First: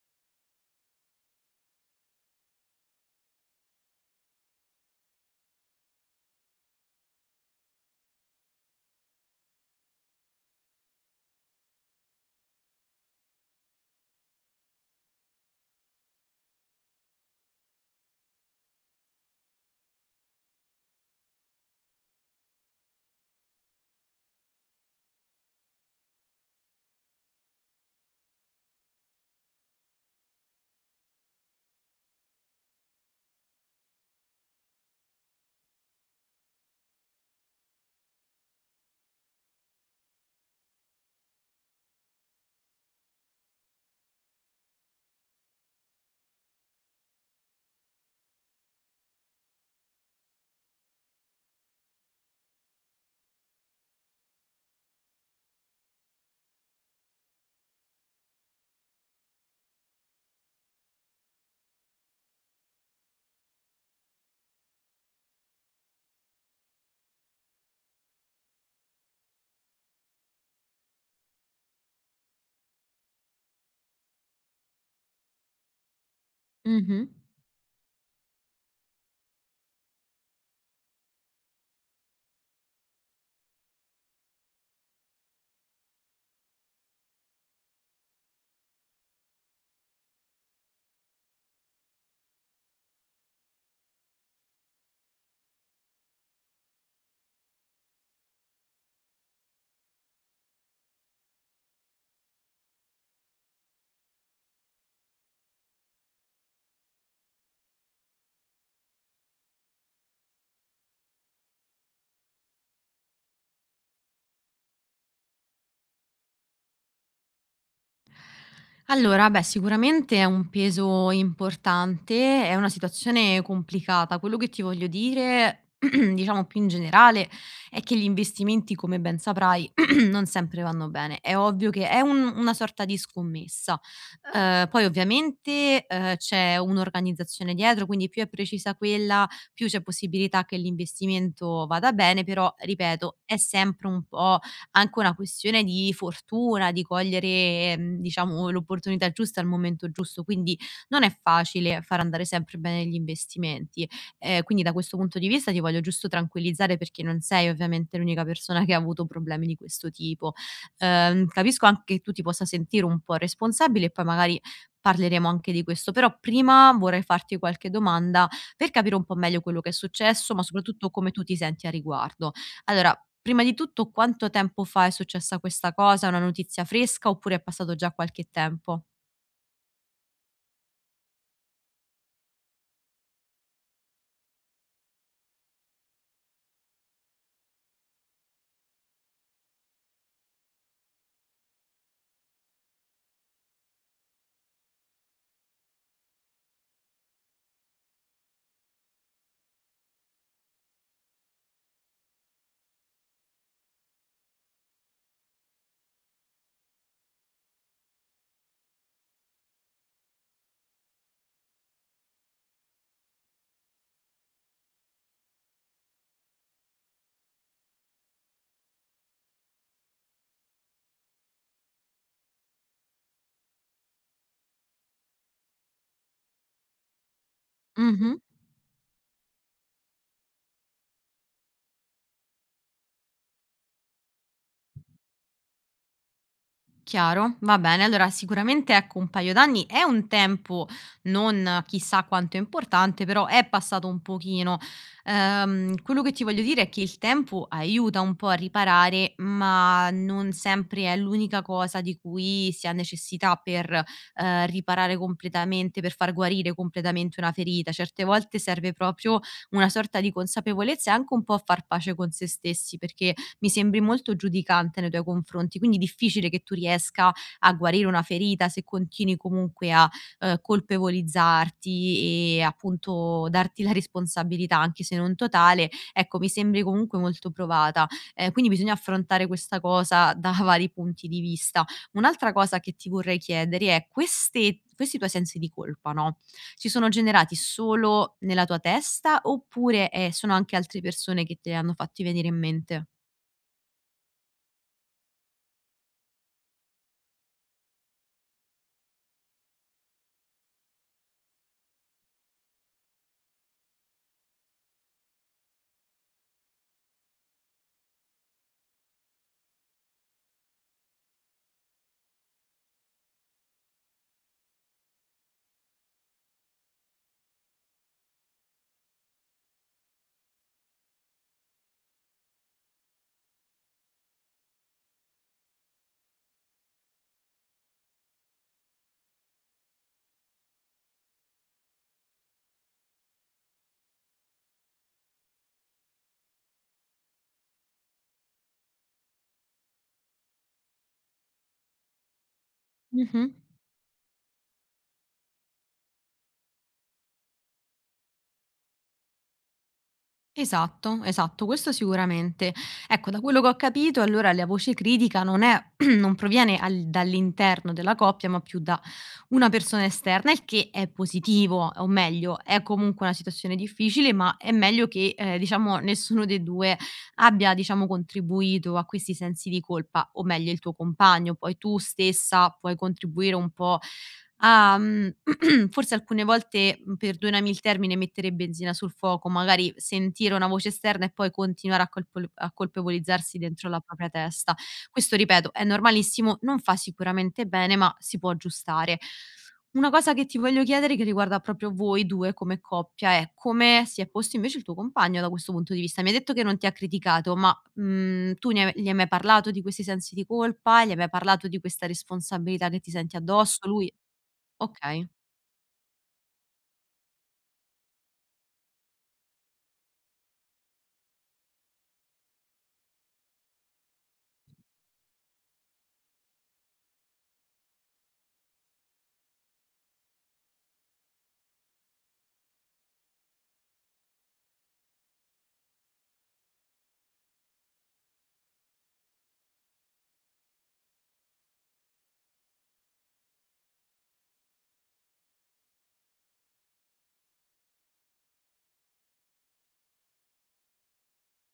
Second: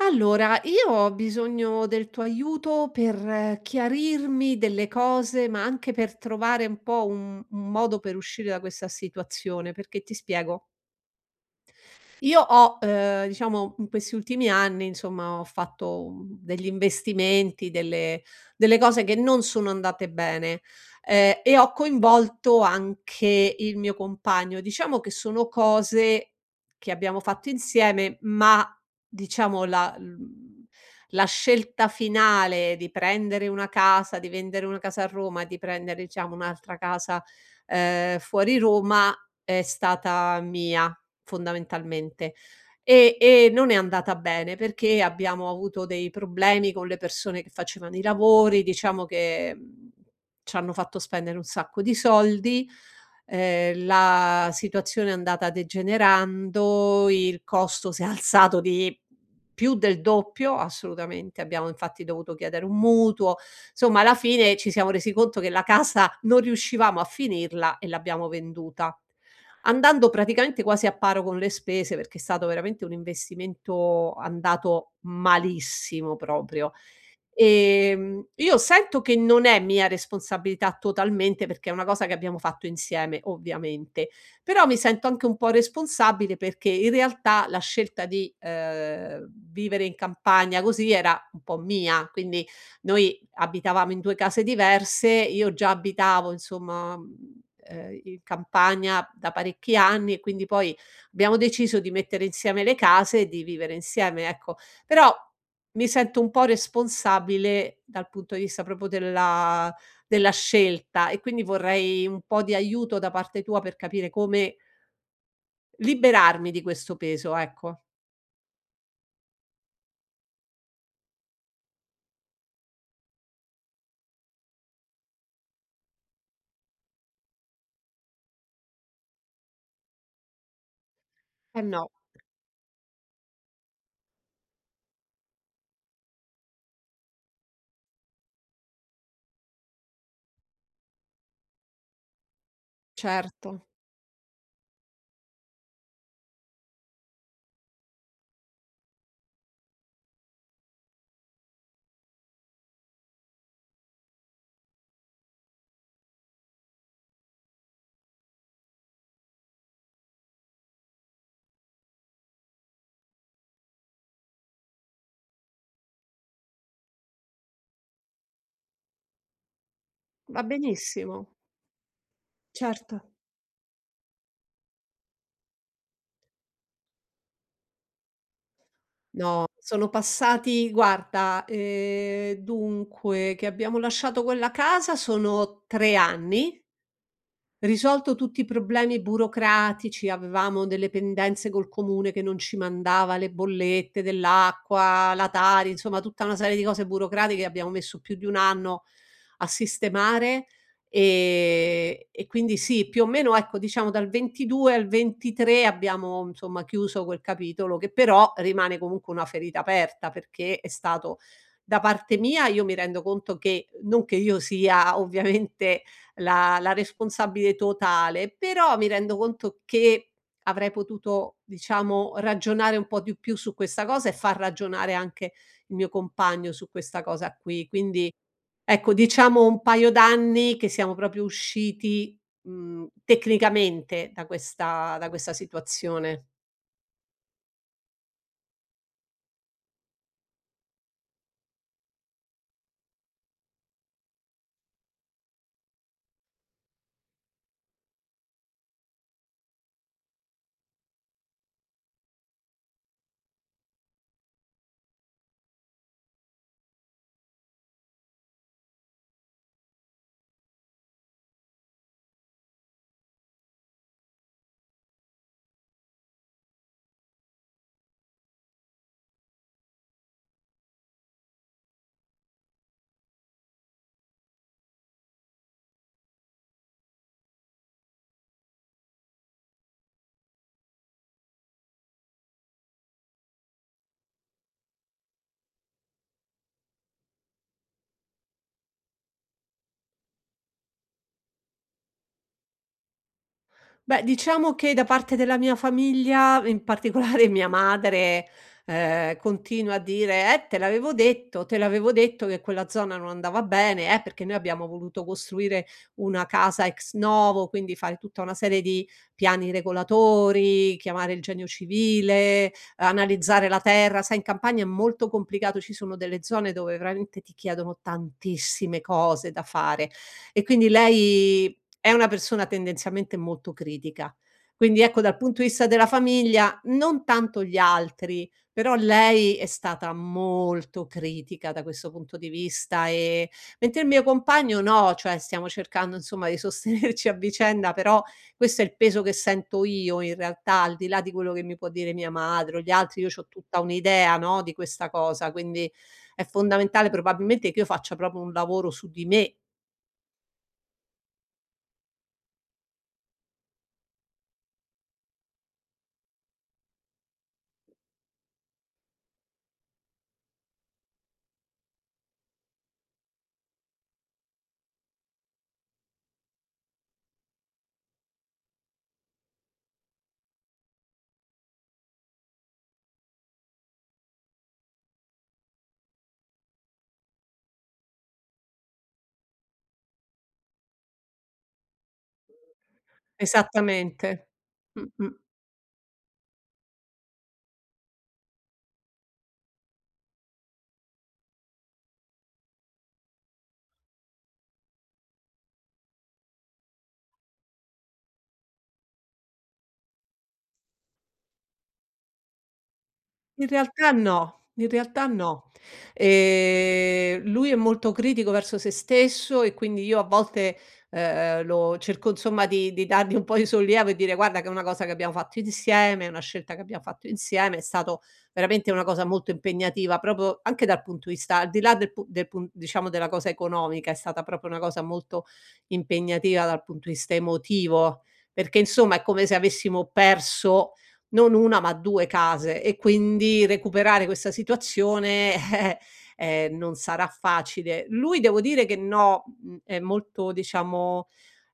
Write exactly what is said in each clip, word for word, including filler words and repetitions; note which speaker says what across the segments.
Speaker 1: Allora, io ho bisogno del tuo aiuto per eh, chiarirmi delle cose, ma anche per trovare un po' un, un modo per uscire da questa situazione, perché ti spiego. Io ho, ehm, diciamo in questi ultimi anni, insomma, ho fatto, mhmm, degli investimenti, delle delle cose che non sono andate bene, ehm, e ho coinvolto anche il mio compagno. Diciamo che sono cose che abbiamo fatto insieme, ma diciamo la mhmm, la scelta finale di prendere una casa, di vendere una casa a Roma, di prendere diciamo un'altra casa ehm, fuori Roma è stata mia, fondamentalmente. E e non è andata bene perché abbiamo avuto dei problemi con le persone che facevano i lavori, diciamo che, mhmm, c'hanno fatto spendere un sacco di soldi ehm, la situazione è andata degenerando, il costo si è alzato di più del doppio, assolutamente, abbiamo infatti dovuto chiedere un mutuo. Insomma, alla fine ci siamo resi conto che la casa non riuscivamo a finirla e l'abbiamo venduta. Andando praticamente quasi a paro con le spese, perché è stato veramente un investimento andato malissimo proprio.
Speaker 2: Mh-mh.
Speaker 1: Ehm, io sento che non è mia responsabilità totalmente, perché è una cosa che abbiamo fatto insieme ovviamente, però mi sento anche un po' responsabile perché in realtà la scelta di, ehm, vivere in campagna così era un po' mia, quindi noi abitavamo in due case diverse, io già abitavo insomma, mhmm, ehm, in campagna da parecchi anni e quindi poi abbiamo deciso di mettere insieme le case e di vivere insieme, ecco. Però mi sento un po' responsabile dal punto di vista proprio della della scelta e quindi vorrei un po' di aiuto da parte tua per capire come liberarmi di questo peso, ecco.
Speaker 2: Allora, beh, sicuramente è un peso importante, è una situazione complicata. Quello che ti voglio dire, diciamo più in generale, è che gli investimenti, come ben saprai, non sempre vanno bene. È
Speaker 1: Eh
Speaker 2: ovvio che
Speaker 1: no,
Speaker 2: è un una sorta di scommessa. Ehm, poi ovviamente, ehm, c'è un'organizzazione dietro, quindi più è precisa quella, più c'è possibilità che l'investimento vada bene, però ripeto, è
Speaker 1: certo,
Speaker 2: sempre un po' anche una questione di fortuna, di cogliere, mhmm, diciamo l'opportunità giusta al momento giusto, quindi non è facile far andare sempre bene gli investimenti. Ehm, quindi da questo punto di vista ti voglio giusto tranquillizzare perché non sei ovviamente l'unica persona che ha avuto problemi di questo tipo. Ehm, capisco anche che tu ti possa sentire un po' responsabile e poi magari parleremo anche di questo, però prima vorrei farti qualche domanda per capire un po' meglio quello che è successo, ma
Speaker 1: va
Speaker 2: soprattutto come tu
Speaker 1: benissimo,
Speaker 2: ti senti a riguardo. Allora,
Speaker 1: certo.
Speaker 2: prima di tutto, quanto tempo fa è successa questa cosa? È una notizia fresca oppure è passato già qualche tempo?
Speaker 1: Sono passati guarda, ehm, dunque che abbiamo lasciato quella casa sono tre anni. Risolto tutti i problemi burocratici, avevamo delle pendenze col comune che non ci mandava le bollette dell'acqua, la Tari, insomma tutta una serie di cose burocratiche che abbiamo messo più di un anno a sistemare, ehm, e quindi sì, più o meno ecco diciamo dal ventidue al ventitré abbiamo insomma chiuso quel capitolo che però rimane comunque una ferita aperta, perché è stato da parte mia, io mi rendo conto che non che io sia ovviamente la la responsabile totale, però mi rendo conto che avrei potuto, diciamo, ragionare un po' di più su questa cosa e far ragionare anche il mio compagno su questa cosa qui. Quindi,
Speaker 2: Mh-mh.
Speaker 1: ecco, diciamo un paio d'anni che siamo proprio usciti, mhmm, tecnicamente da questa da questa situazione.
Speaker 2: Chiaro, va bene. Allora sicuramente ecco un paio d'anni è un tempo non chissà quanto importante, però è passato un pochino. Ehm, quello che ti voglio dire è che il tempo aiuta un po' a riparare, ma non sempre è l'unica cosa di cui si ha necessità per eh, riparare completamente, per far guarire completamente una ferita. Certe volte serve proprio una sorta di consapevolezza e anche un po' a far pace con se stessi, perché mi sembri molto giudicante nei tuoi confronti, quindi difficile che tu riesca a guarire una ferita se continui comunque a, ehm, colpevolizzarti e appunto darti la responsabilità, anche se non totale, ecco mi sembri comunque molto provata. Ehm, quindi bisogna affrontare questa cosa da vari punti di vista. Un'altra cosa che ti vorrei chiedere è: queste questi tuoi sensi di colpa, no, si sono generati solo nella tua testa oppure, ehm, sono anche altre persone che te li hanno fatti venire in mente?
Speaker 1: Beh, diciamo che da parte della mia famiglia, in particolare mia madre, ehm, continua a dire: "Eh, te l'avevo detto, te l'avevo detto che quella zona non andava bene, eh, perché noi abbiamo voluto costruire una casa ex novo, quindi fare tutta una serie di piani regolatori, chiamare il Genio civile, analizzare la terra." Sai in campagna è molto complicato, ci sono delle zone dove veramente ti chiedono tantissime cose da fare e quindi lei è una persona tendenzialmente molto critica. Quindi ecco, dal punto di vista della famiglia, non tanto gli altri, però lei è stata molto critica da questo punto di vista, ehm, mentre il mio compagno no, cioè stiamo cercando insomma di sostenerci a vicenda, però questo è il peso che sento io in realtà, al di là di quello che mi può dire mia madre o gli altri, io c'ho
Speaker 2: Mh-mh.
Speaker 1: tutta un'idea, no, di questa cosa, quindi è fondamentale probabilmente che io faccia proprio un lavoro su di me.
Speaker 2: Esatto, esatto, questo sicuramente. Ecco, da quello che ho capito allora la voce critica non è non proviene al dall'interno della coppia, ma più da una persona esterna, il che è positivo, o meglio, è comunque una situazione difficile, ma è meglio che, ehm, diciamo, nessuno dei due abbia, diciamo, contribuito a questi sensi di colpa, o meglio il tuo compagno. Poi tu stessa puoi contribuire un po' a, mhmm, forse alcune volte, mhmm, perdonami il termine, mettere benzina sul fuoco, magari sentire una voce esterna e poi continuare a colpol a colpevolizzarsi dentro la propria
Speaker 1: Esattamente.
Speaker 2: testa.
Speaker 1: Mh-mh.
Speaker 2: Questo ripeto, è normalissimo, non fa sicuramente bene, ma si può aggiustare. Una cosa che ti voglio chiedere che riguarda proprio voi due come coppia è: come si è posto invece il tuo compagno da questo punto di vista? Mi hai detto che non ti ha criticato, ma, mhmm, tu ne hai- gli hai mai parlato di questi sensi di colpa? Gli hai mai parlato di questa responsabilità che ti senti
Speaker 1: In
Speaker 2: addosso? Lui
Speaker 1: realtà no, in
Speaker 2: okay.
Speaker 1: realtà no. Ehm, lui è molto critico verso se stesso e quindi io a volte, ehm, lo cerco insomma di di dargli un po' di sollievo e dire: "Guarda che è una cosa che abbiamo fatto insieme, è una scelta che abbiamo fatto insieme, è stato veramente una cosa molto impegnativa", proprio anche dal punto di vista, al di là del pu del pun diciamo della cosa economica, è stata proprio una cosa molto impegnativa dal punto di vista emotivo, perché insomma è come se avessimo perso non una ma due case, e quindi recuperare questa situazione, eh, ehm, non sarà facile. Lui devo dire che no, mhmm, è molto diciamo,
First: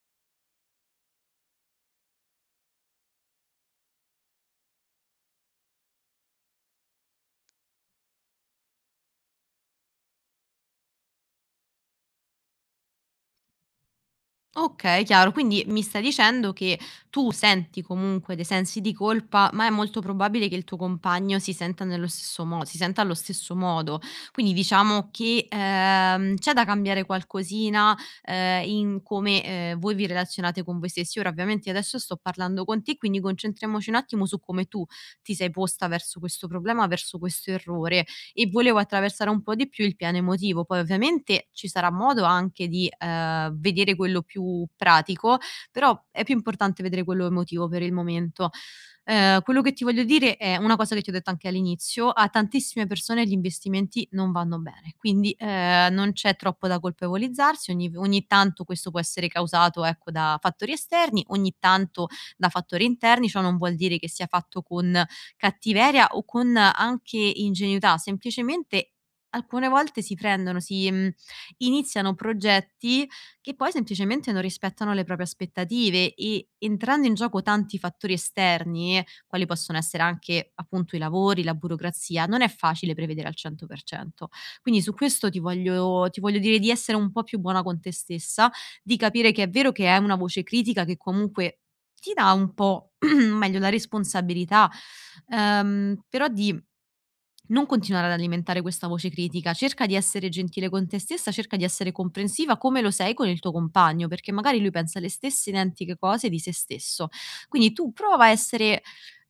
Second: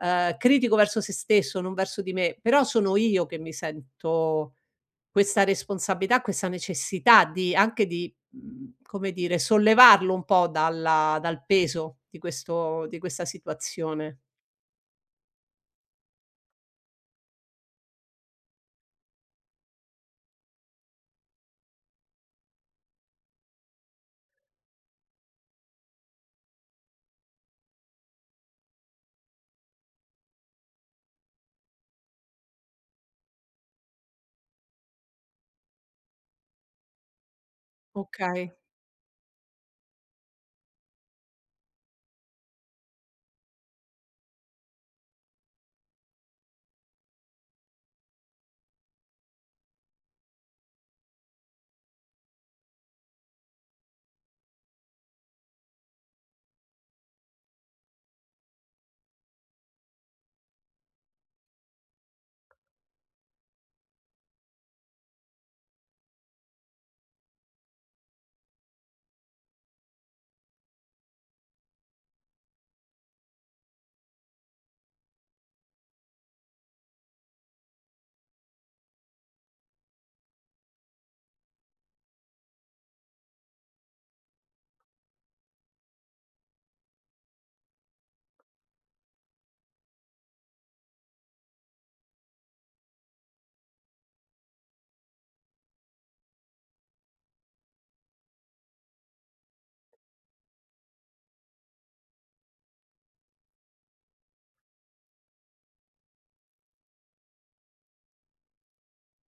Speaker 1: ehm, critico verso se stesso, non verso di me, però sono io che mi sento questa responsabilità, questa necessità di anche di, mhmm, come dire, sollevarlo un po' dalla dal peso di questo di questa situazione.
Speaker 2: Okay, chiaro. Quindi mi stai dicendo che tu senti comunque dei sensi di colpa, ma è molto probabile che il tuo compagno si senta nello stesso mo si senta allo stesso modo. Quindi diciamo che, ehm, c'è da cambiare qualcosina, ehm, in come, ehm, voi vi relazionate con voi stessi. Ora ovviamente adesso sto parlando con te, quindi concentriamoci un attimo su come tu ti sei posta verso questo problema, verso questo errore e
Speaker 1: Okay,
Speaker 2: volevo attraversare un po' di più il piano emotivo. Poi ovviamente ci sarà modo anche di, ehm, vedere quello più pratico, però è più importante vedere quello emotivo per il momento. Ehm, quello che ti voglio dire è una cosa che ti ho detto anche all'inizio: a tantissime persone gli investimenti non vanno bene, quindi, ehm, non c'è troppo da colpevolizzarsi, ogni v ogni tanto questo può essere causato, ecco, da fattori esterni, ogni tanto da fattori interni, ciò non vuol dire che sia fatto con cattiveria o con anche ingenuità, semplicemente alcune volte si prendono, si, mhmm, iniziano progetti che poi semplicemente non rispettano le proprie aspettative e entrando in gioco tanti fattori esterni, quali possono essere anche appunto i lavori, la burocrazia, non è facile prevedere al cento per cento. Quindi su questo ti voglio ti voglio dire di essere un po' più buona con te stessa, di capire che è vero che è una voce critica che comunque ti dà un po' meglio la responsabilità, ehm, però di non continuare ad alimentare questa voce critica, cerca di essere gentile con te stessa, cerca di essere comprensiva come lo sei con il tuo compagno, perché magari lui pensa le stesse identiche cose di se stesso. Quindi tu prova a essere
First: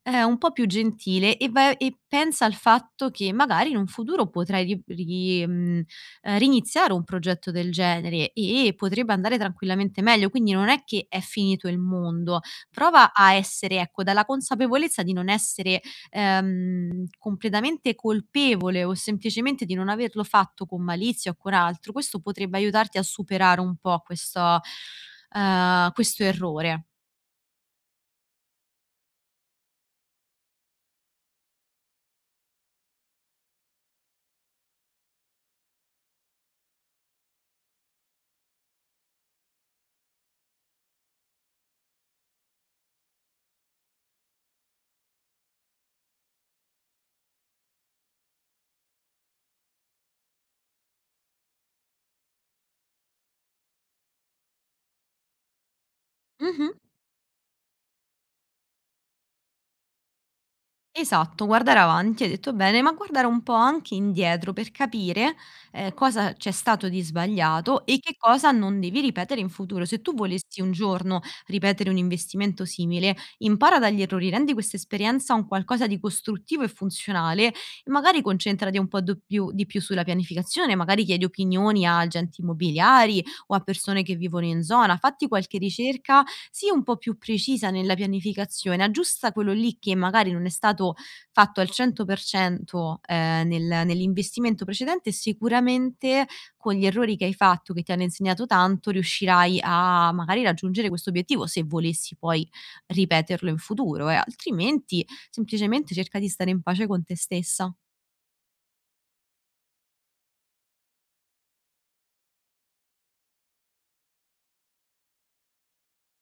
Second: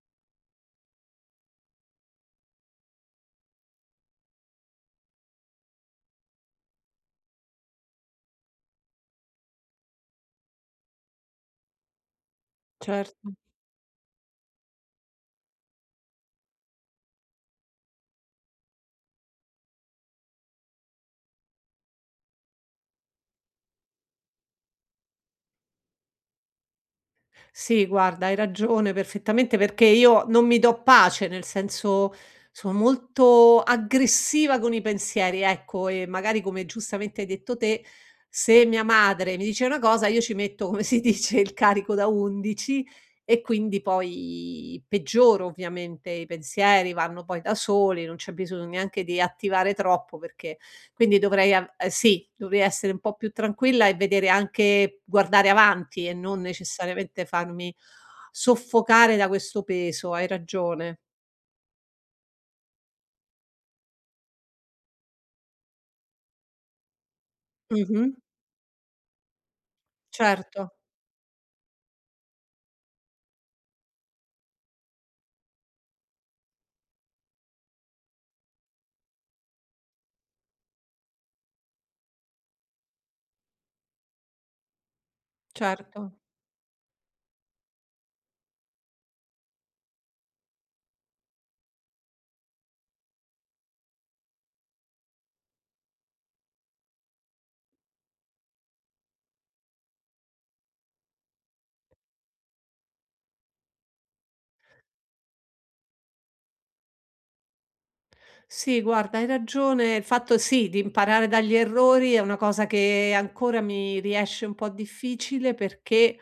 Speaker 2: eh, un po' più gentile e, vai- e pensa al fatto che magari in un futuro potrai ri- ri- mh, eh, riniziare un progetto del genere e potrebbe andare tranquillamente meglio, quindi non è che è finito il mondo, prova a
Speaker 1: certo.
Speaker 2: essere, ecco, dalla consapevolezza di non essere, ehm, completamente colpevole o semplicemente di non averlo fatto con malizia o con altro. Questo potrebbe aiutarti a superare un po' questo, ehm, questo errore.
Speaker 1: Sì, guarda, hai ragione perfettamente perché io non mi do pace, nel senso sono molto aggressiva con i pensieri, ecco, e magari come giustamente hai detto te, se mia madre mi dice una cosa, io ci metto, come si dice, il carico da undici, e quindi poi peggioro ovviamente, i pensieri vanno poi da soli, non c'è bisogno neanche di attivare troppo, perché quindi dovrei av ehm, sì, dovrei essere un po' più tranquilla e vedere anche guardare avanti e non
Speaker 2: Mh-mh.
Speaker 1: necessariamente farmi soffocare da questo peso, hai ragione.
Speaker 2: Esatto, guardare avanti, hai detto bene, ma guardare un po' anche indietro per capire, ehm, cosa c'è stato di sbagliato e che
Speaker 1: Mh-mh.
Speaker 2: cosa non devi ripetere in futuro. Se tu volessi
Speaker 1: Certo,
Speaker 2: un giorno ripetere un investimento simile, impara dagli errori, rendi questa esperienza un qualcosa di costruttivo e funzionale e magari concentrati un po' do più di più sulla pianificazione, magari chiedi opinioni a agenti immobiliari o a persone che vivono in zona, fatti qualche
Speaker 1: certo.
Speaker 2: ricerca sì, un po' più precisa nella pianificazione, aggiusta quello lì che magari non è stato fatto al cento per cento, ehm, nel nell'investimento precedente, sicuramente con gli errori che hai fatto, che ti hanno insegnato tanto, riuscirai a magari raggiungere questo obiettivo, se volessi poi ripeterlo in futuro, eh, altrimenti semplicemente cerca di stare in pace con te stessa.
Speaker 1: Sì, guarda, hai ragione. Il fatto sì, di imparare dagli errori è una cosa che ancora mi riesce un po' difficile perché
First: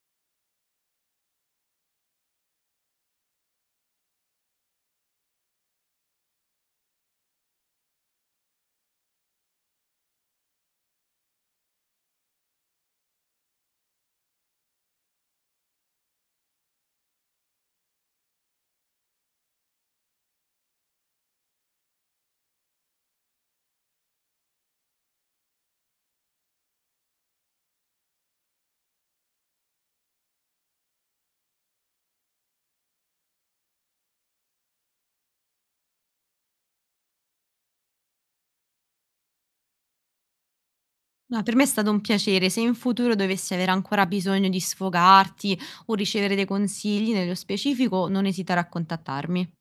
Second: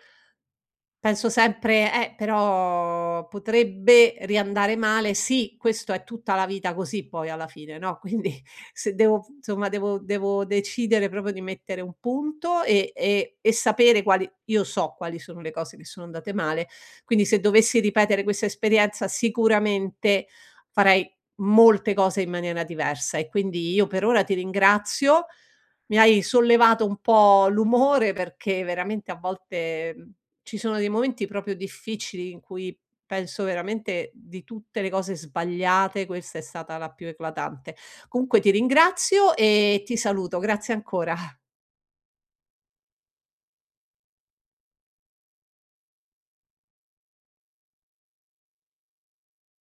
Speaker 1: penso sempre: "Eh, però potrebbe riandare male". Sì, questo è tutta la vita così poi alla fine, no, quindi se devo insomma devo devo decidere proprio di mettere un punto e e e sapere quali, io so quali sono le cose che sono andate male, quindi se dovessi ripetere questa esperienza sicuramente farei molte cose in maniera diversa, e quindi io per ora ti ringrazio. Mi hai sollevato un po' l'umore perché veramente a volte, mhmm ci sono dei momenti proprio difficili in cui penso veramente di tutte le cose sbagliate, questa è stata la più eclatante. Comunque ti ringrazio e ti saluto, grazie ancora.
Speaker 2: Ma per me è stato un piacere, se in futuro dovessi avere ancora bisogno di sfogarti o ricevere dei consigli nello specifico, non esitare a contattarmi.